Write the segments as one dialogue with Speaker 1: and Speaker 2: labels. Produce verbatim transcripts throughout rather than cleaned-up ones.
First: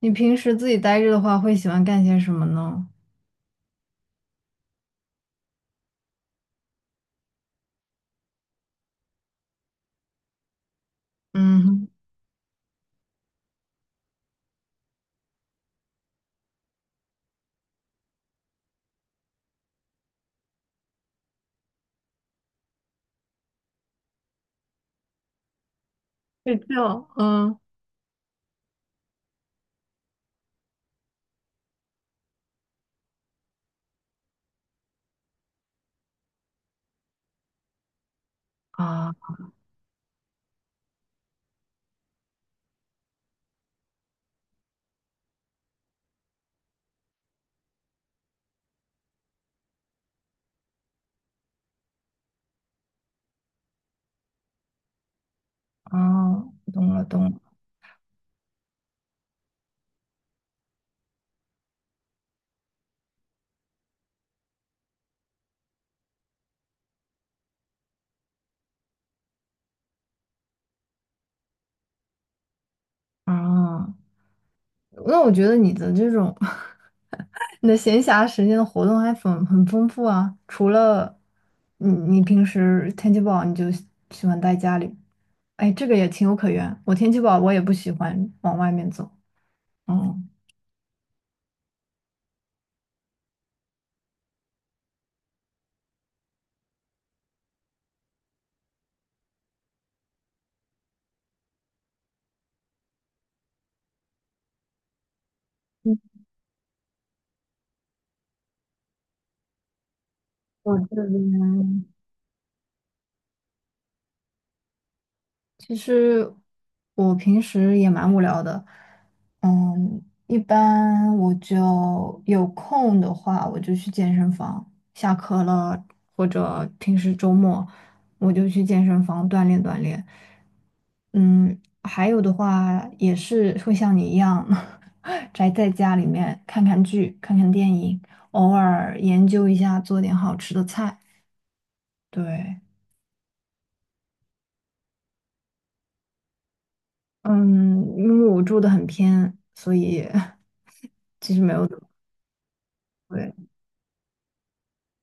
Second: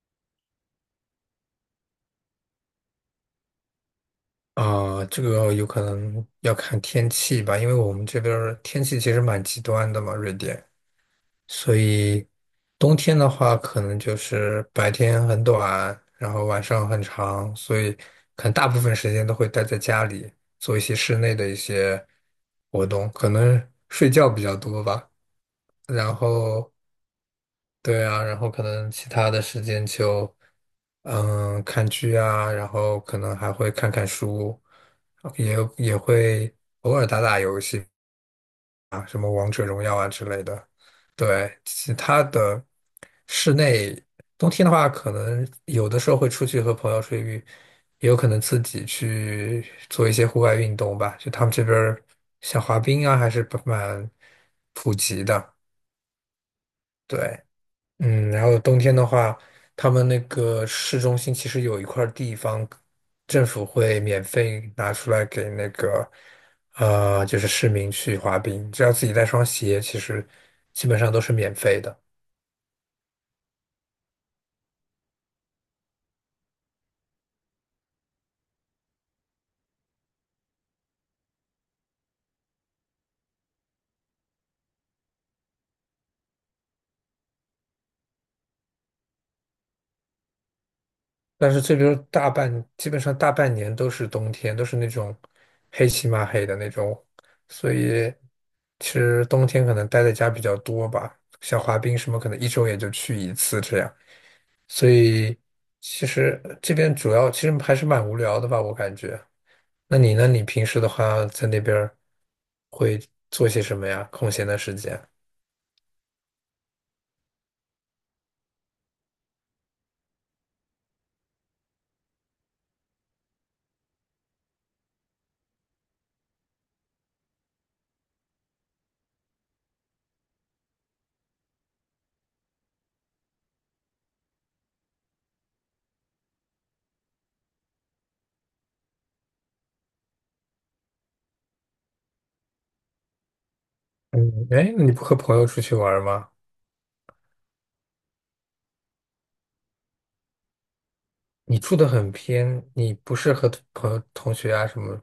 Speaker 1: 你平时自己待着的话，会喜欢干些什么呢？
Speaker 2: 啊，这个有可能要看天气吧，因为我们这边儿天气其实蛮极端的嘛，瑞典，所
Speaker 1: 嗯，
Speaker 2: 以冬天的话，可能就是白天很短，然后晚上很长，所以可能大部分时间都会待在家里，做一些室内的一些活动，可能睡觉比较多吧，然
Speaker 1: 睡
Speaker 2: 后
Speaker 1: 觉，嗯，
Speaker 2: 对啊，然后可能其他的时间就，嗯，看剧啊，然后可能还会看看书，呃也也会偶尔打打游戏啊，
Speaker 1: 啊，
Speaker 2: 什么王者荣耀啊之类的。对，其他的室内，冬天的话，可能有的时候会出去和朋友出去，也有可能自己去做一些户外运动吧。就他们这边儿像滑冰啊，还是蛮普及的。
Speaker 1: 哦，懂了懂了，
Speaker 2: 对。嗯，然后冬天的话，他们那个市中心其实有一块儿地方，政府会免费拿出来给那个，呃，就是市民去滑冰，只要自己带双鞋，其实基本上都是免费的。
Speaker 1: 啊，那我觉得你的这种 你的闲暇时间的活动还很很丰富啊。除了你，你平时天气不好你就喜喜欢待家里，哎，这个也情有可原。我天气不好，我也不喜欢往外面走。嗯
Speaker 2: 但是这边大半，基本上大半年都是冬天，都是那种黑漆麻黑的那种，所以其实冬天可能待在家比较多吧，像滑冰什么，可能一周也就去一次这样。所以其
Speaker 1: 嗯
Speaker 2: 实这边主要其实还是蛮无聊的吧，我感觉。那你呢？你平
Speaker 1: 我
Speaker 2: 时的
Speaker 1: 这
Speaker 2: 话在那边
Speaker 1: 边。
Speaker 2: 儿会做些什么呀？空闲的时间？
Speaker 1: 其实我平时也蛮无聊的，嗯，一般我就有空的话，我就去健身房。下课了，或者平时周末，我就去健身房锻炼锻炼。嗯，还有的话也是会像你一样，宅在家里面看看剧、看看电影，偶尔研究一下做点好吃的菜。对，
Speaker 2: 嗯，哎，那你不和朋友出去玩儿吗？
Speaker 1: 嗯，因为我住的很偏，所以 其实没
Speaker 2: 你
Speaker 1: 有
Speaker 2: 住
Speaker 1: 怎么
Speaker 2: 的很偏，你不
Speaker 1: 贵。
Speaker 2: 是和朋友、同学啊什么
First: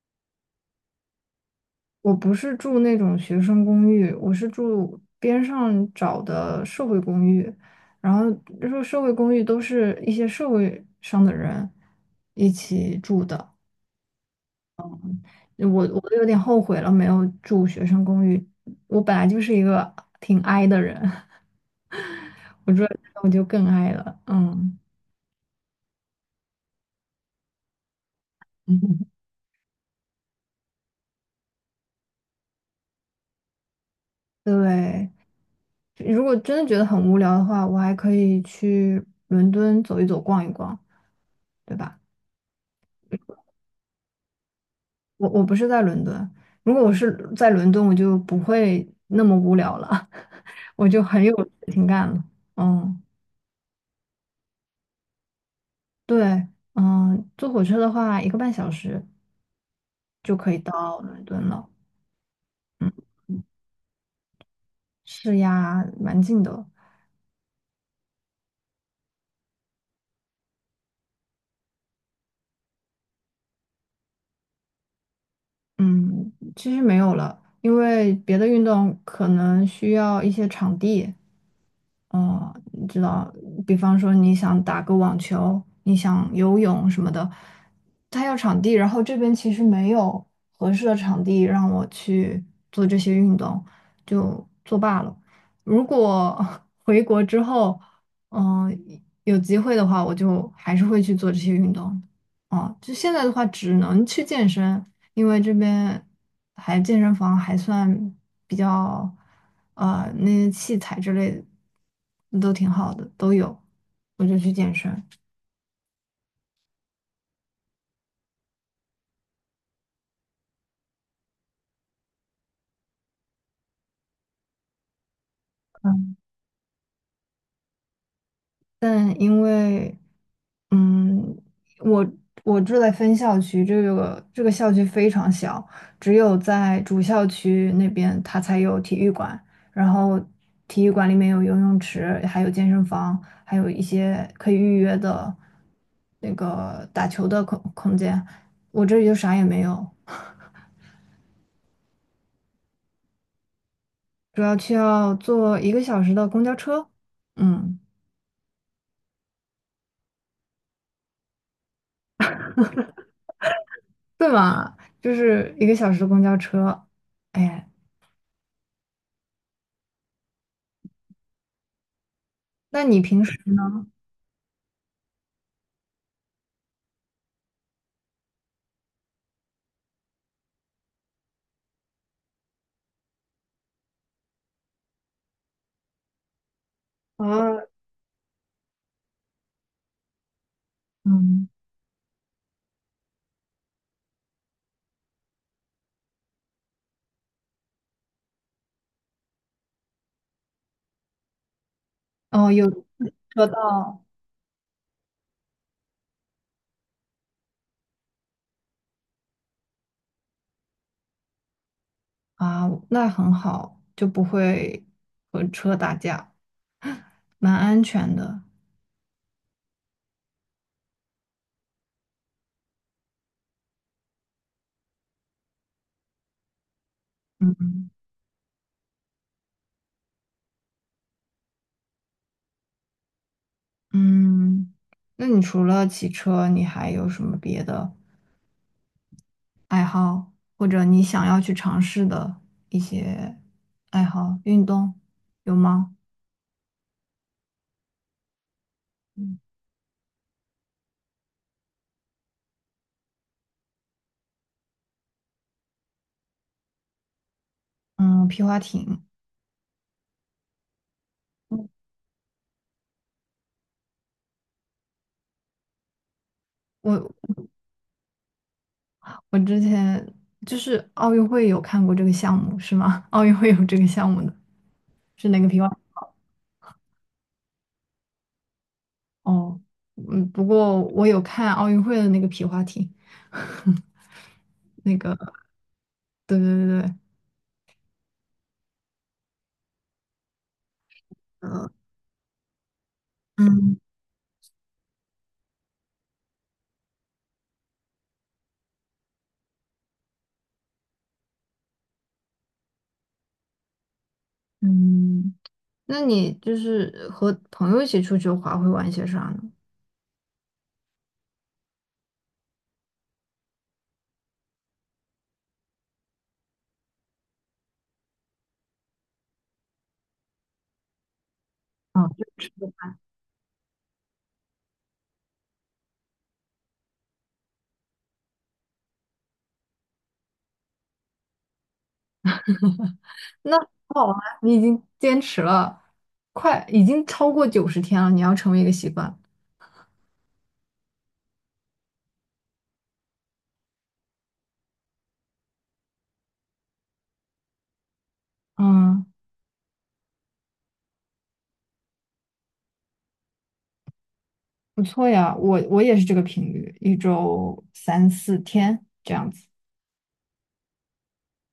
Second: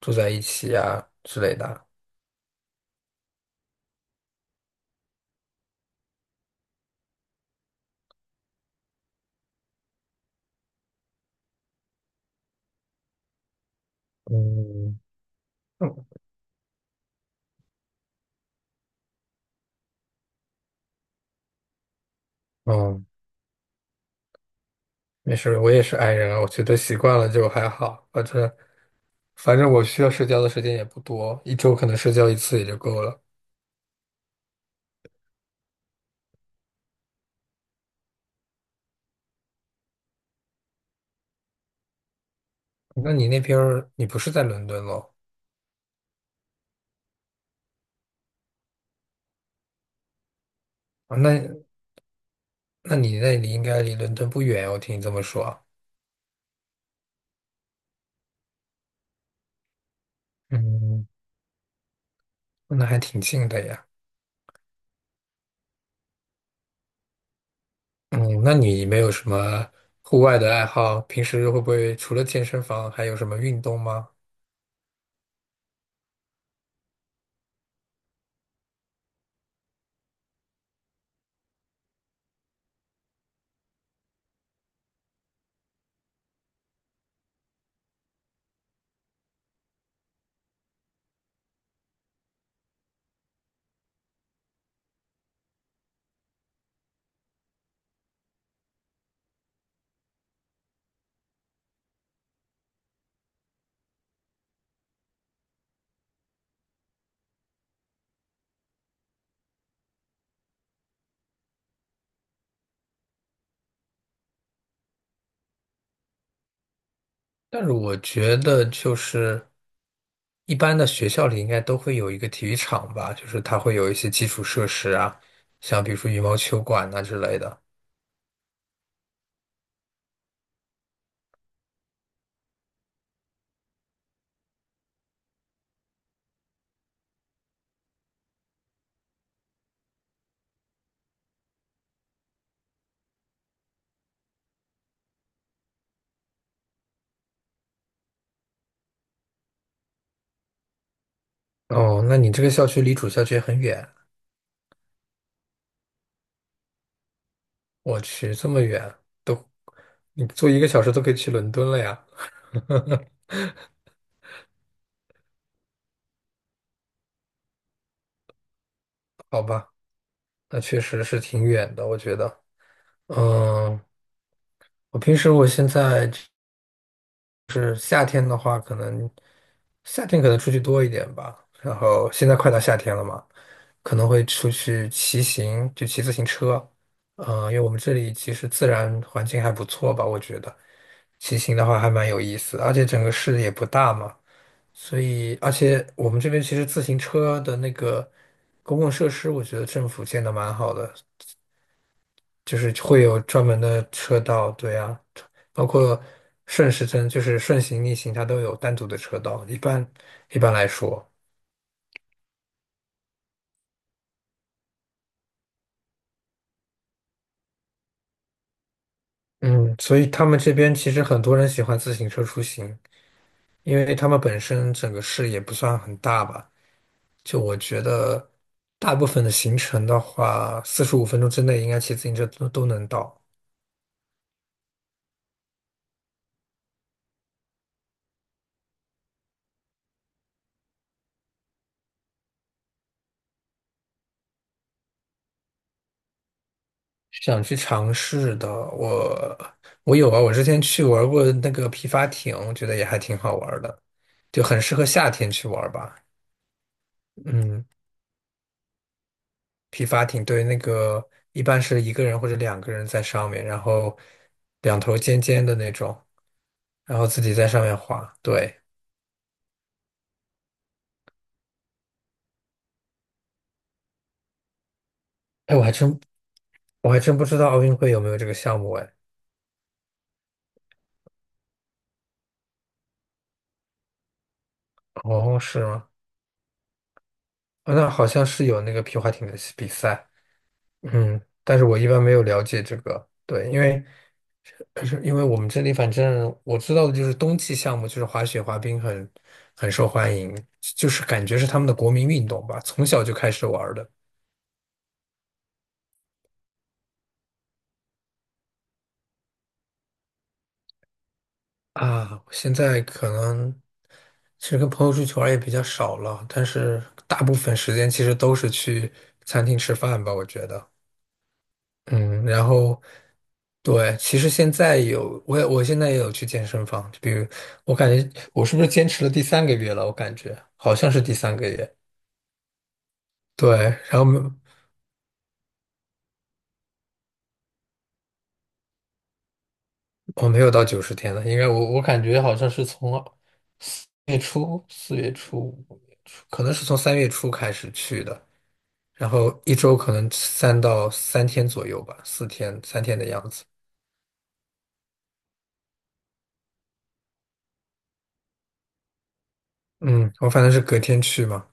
Speaker 2: 住在一起啊之类的啊
Speaker 1: 我不是住那种学生公寓，我是住边上找的社会公寓。然后就说社会公寓都是一些社会上的人一起住的。
Speaker 2: 嗯
Speaker 1: 我我
Speaker 2: 嗯，
Speaker 1: 都有点后悔了，没有住学生公寓。我本来就是一个挺 i 的人，我住在
Speaker 2: 嗯，
Speaker 1: 这我就更 i 了。嗯，
Speaker 2: 没事儿，我也是 i 人啊，我觉得习惯了就还好，反正 反正我需要社交的时间也不多，一周可能社交一次也就够了。
Speaker 1: 对。如果真的觉得很无聊的话，我还可以去伦敦走一走、逛一逛，对吧？
Speaker 2: 那你那边儿你不是在伦敦咯？
Speaker 1: 我我不是在伦敦，如果我是在伦敦，我就不会那么无聊了，我就
Speaker 2: 啊，
Speaker 1: 很
Speaker 2: 那
Speaker 1: 有事情感了。
Speaker 2: 那
Speaker 1: 嗯，
Speaker 2: 你那里应该离伦敦不远，我听你这么说啊。
Speaker 1: 对，嗯，坐火车的话，一个半小时就可以到
Speaker 2: 嗯，
Speaker 1: 伦敦了。
Speaker 2: 那
Speaker 1: 嗯，
Speaker 2: 还挺近的呀。
Speaker 1: 是呀，蛮近的。
Speaker 2: 嗯，那你没有什么户外的爱好？平时会不会除了健身房还有什么运动吗？
Speaker 1: 嗯，其实没有了，因为别的运动可能需要一些场地。哦，你知道，比方说你想打个网球，你想游泳什么的，他要场地，然后这边其实没有合适的场地让我去做这些运动，就作罢了。如果 回国之后，嗯、有机会的话，我就还是会去做这些运动。哦，就现在的话，只能去健身，因为这边还健身房还算比较，呃，那些器材之类的都挺好的，都有，我就去健身。
Speaker 2: 但是我觉得就是一般的学校里应该都会有一个体育场吧，就是它会有一些基础设施啊，像比如说
Speaker 1: 嗯，
Speaker 2: 羽毛球馆啊之类的。
Speaker 1: 但因为嗯，我我住在分校区，这个这个校区非常小，只有在主校区那边它才有体育馆，然后体育馆里面有游泳池，还有健身房，还有一些可以预约的那个打球的空空间。我这里就啥也没有，
Speaker 2: 哦，那你这个校区离主校区很远。
Speaker 1: 主要需要坐一个小时的公交车，嗯，
Speaker 2: 我去，这么远都，你坐一个小时都可以去伦敦了呀？
Speaker 1: 对嘛，就是一个小时的公交车。哎，
Speaker 2: 好吧，那确实是挺远的，我觉得。
Speaker 1: 那你平时
Speaker 2: 嗯，
Speaker 1: 呢？
Speaker 2: 我平时我现在就是夏天的话，可能夏天可能出去多一点吧。然后现在快到夏天了嘛，可能会出去骑行，就骑自行车。嗯，因为
Speaker 1: 啊，
Speaker 2: 我们这里其实自然环境还不错吧，我觉得骑
Speaker 1: 嗯。
Speaker 2: 行的话还蛮有意思，而且整个市也不大嘛。所以，而且我们这边其实自行车的那个公共设施，我觉得政府建的蛮好的，
Speaker 1: 哦，
Speaker 2: 就
Speaker 1: 有
Speaker 2: 是会有专
Speaker 1: 车
Speaker 2: 门的
Speaker 1: 道
Speaker 2: 车道，对啊，包括顺时针，就是顺行、逆行，它都有单独的车道。一般一般来说，
Speaker 1: 啊，那很好，就不会和车打架，蛮安全的。
Speaker 2: 嗯，所以他们这边其实很多人喜欢自行车出行，因为他们本身整个市也不算很大吧，就我
Speaker 1: 嗯
Speaker 2: 觉得大部分的行程的话，四十五分钟之内应该骑自行车都都能到。
Speaker 1: 嗯，那你除了骑车，你还有什么别的爱好，或者你想要去尝试的一些爱好、运动，有吗？
Speaker 2: 想去尝试的，
Speaker 1: 嗯，
Speaker 2: 我我有啊，我之前去玩过那个皮划艇，我觉得也还挺好玩的，就很适合夏天去玩吧。嗯，
Speaker 1: 嗯皮划艇，
Speaker 2: 皮划艇对那个一般
Speaker 1: 嗯
Speaker 2: 是一个人或者两个人在上面，然后两头尖尖的那种，然后自
Speaker 1: 我
Speaker 2: 己在上面滑。对，
Speaker 1: 我之前就是奥运会有看过这个项目，是吗？奥运会有这个项目的，是哪个
Speaker 2: 哎，
Speaker 1: 皮
Speaker 2: 我
Speaker 1: 划
Speaker 2: 还真我还真不知道奥运会有没有这个项目哎。
Speaker 1: 哦，嗯，不过我有看奥运会的那个皮划艇，那个，
Speaker 2: 哦，是吗？
Speaker 1: 对对对对，
Speaker 2: 哦那好像是有那个皮划艇的比赛。嗯，但是
Speaker 1: 呃，
Speaker 2: 我一般没有了解这个，对，因
Speaker 1: 嗯
Speaker 2: 为可是因为我们这里，反正我知道的就是冬季项目，就是滑雪、滑冰很很受欢迎，就是感觉是他们的国民运动吧，从小就开始玩儿的
Speaker 1: 嗯，那你就是和朋友一起出去滑会玩些啥呢？
Speaker 2: 啊。现在可能其实跟朋友出去玩儿也比较少了，但是大部分时间其实都是去餐厅吃饭吧，我觉得。
Speaker 1: 啊，
Speaker 2: 嗯，然
Speaker 1: 就是
Speaker 2: 后对，其实现在有我也我现在也有去健身房，就比如我感觉我是不是坚持了第三个月了？我感觉好像是第三个月。对，
Speaker 1: 那很
Speaker 2: 然后
Speaker 1: 好啊，你已经坚持了，快，已经超过九十天了，你要成为一个习惯。
Speaker 2: 我没有到九十天了，应该我我感觉好像是从四月初、四月初、五月初，可能是从三月初开始去的，
Speaker 1: 嗯，
Speaker 2: 然后一周可能三到三天左右吧，四天、三天的样子。
Speaker 1: 不错呀，我我也是这个频率，一周三到四天这样子。
Speaker 2: 嗯，我反正是隔天去嘛，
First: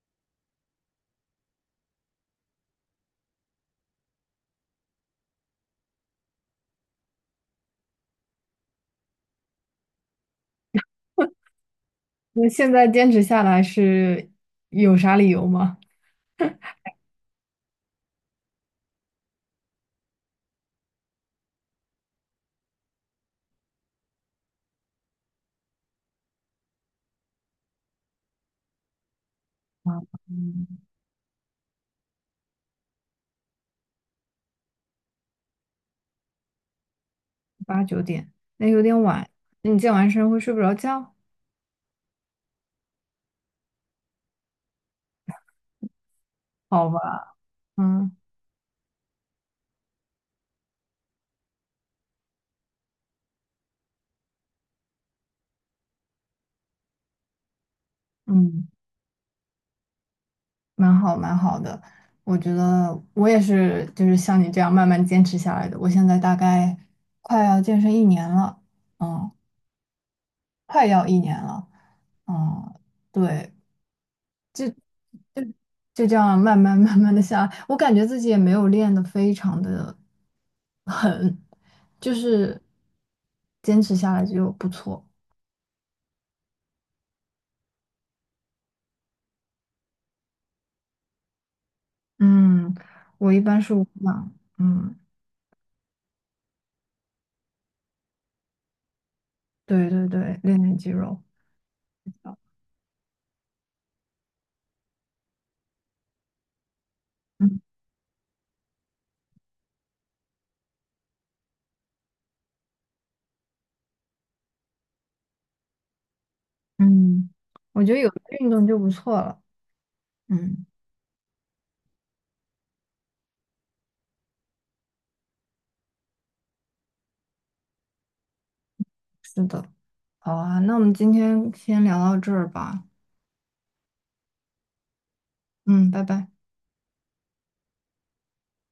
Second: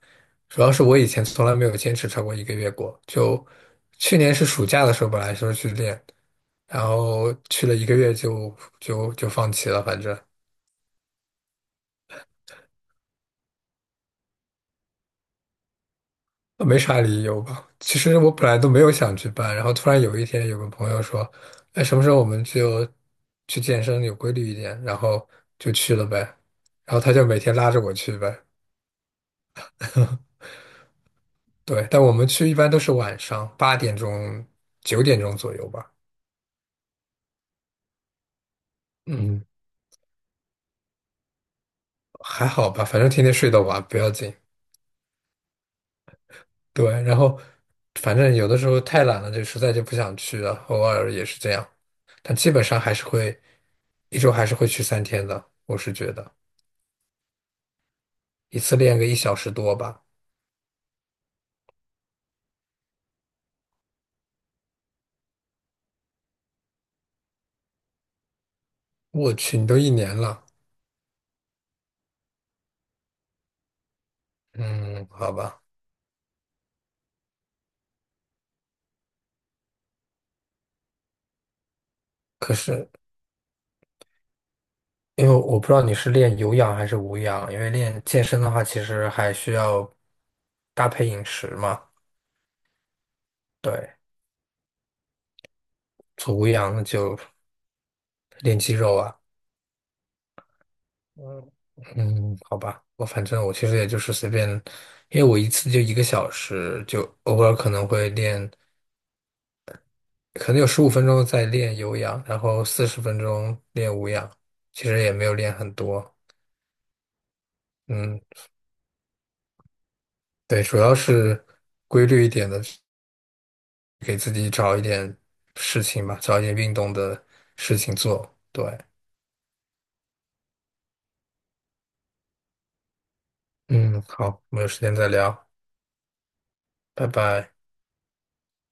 Speaker 2: 主要是我以前从来没有坚持超过一个月过，就去年是暑假的时候本来说去练，然后去了一个月就就就放弃了，反正。
Speaker 1: 那现在坚持下来是有啥理由吗？
Speaker 2: 没啥理由吧。其实我本来都没有想去办，然后突然有一天有个朋友说："哎，什么时候我们就去健身有规律一点？"然后就去了呗。然后他就每天拉着我去呗。
Speaker 1: 啊，嗯，
Speaker 2: 对，但我们去一般都是晚上八点钟、九点钟左右吧。
Speaker 1: 八九点，那有点晚。
Speaker 2: 嗯，
Speaker 1: 那你健完身会睡不着觉？
Speaker 2: 还好吧，反正天天睡得晚，不要紧。
Speaker 1: 好
Speaker 2: 对，
Speaker 1: 吧，
Speaker 2: 然后
Speaker 1: 嗯
Speaker 2: 反正有的时候太懒了，就实在就不想去了，偶尔也是这样。但基本上还是会一周还是会去三天的，我是觉得。一
Speaker 1: 嗯，
Speaker 2: 次练个一小时多吧。
Speaker 1: 蛮好蛮好的。我觉得我也是，就是像你这样慢慢坚持下来的。我现在大概快要健身一年了，嗯，
Speaker 2: 我去，你都一年了。
Speaker 1: 快要一年了，嗯，对，
Speaker 2: 嗯，好
Speaker 1: 就
Speaker 2: 吧。
Speaker 1: 就这样慢慢慢慢的下来。我感觉自己也没有练得非常的狠，就
Speaker 2: 可
Speaker 1: 是
Speaker 2: 是
Speaker 1: 坚持下来就不错。
Speaker 2: 因为我不知道你是练有氧还是无氧，因为练健身的话，其实还需要搭配饮食嘛。
Speaker 1: 嗯，我一般是无
Speaker 2: 对，
Speaker 1: 氧，嗯，
Speaker 2: 做无氧那就练肌肉啊。
Speaker 1: 对对对，练练肌肉，
Speaker 2: 嗯嗯，好吧。我反正我其实也就是随便，因为我一次就一个小时，就偶尔
Speaker 1: 嗯
Speaker 2: 可能会练，可能有十五分钟在练有氧，然后四十分钟练无氧，其实也没有练很多。
Speaker 1: 嗯，我觉得有
Speaker 2: 嗯。
Speaker 1: 运动就不错了，
Speaker 2: 对，
Speaker 1: 嗯，
Speaker 2: 主要是规律一点的，给自己找一点事情吧，找一点运动的事情做。对，
Speaker 1: 是的，好啊，那我们今天先聊到这儿吧，
Speaker 2: 嗯，好，我们有时间再聊，
Speaker 1: 嗯，拜拜。
Speaker 2: 拜拜。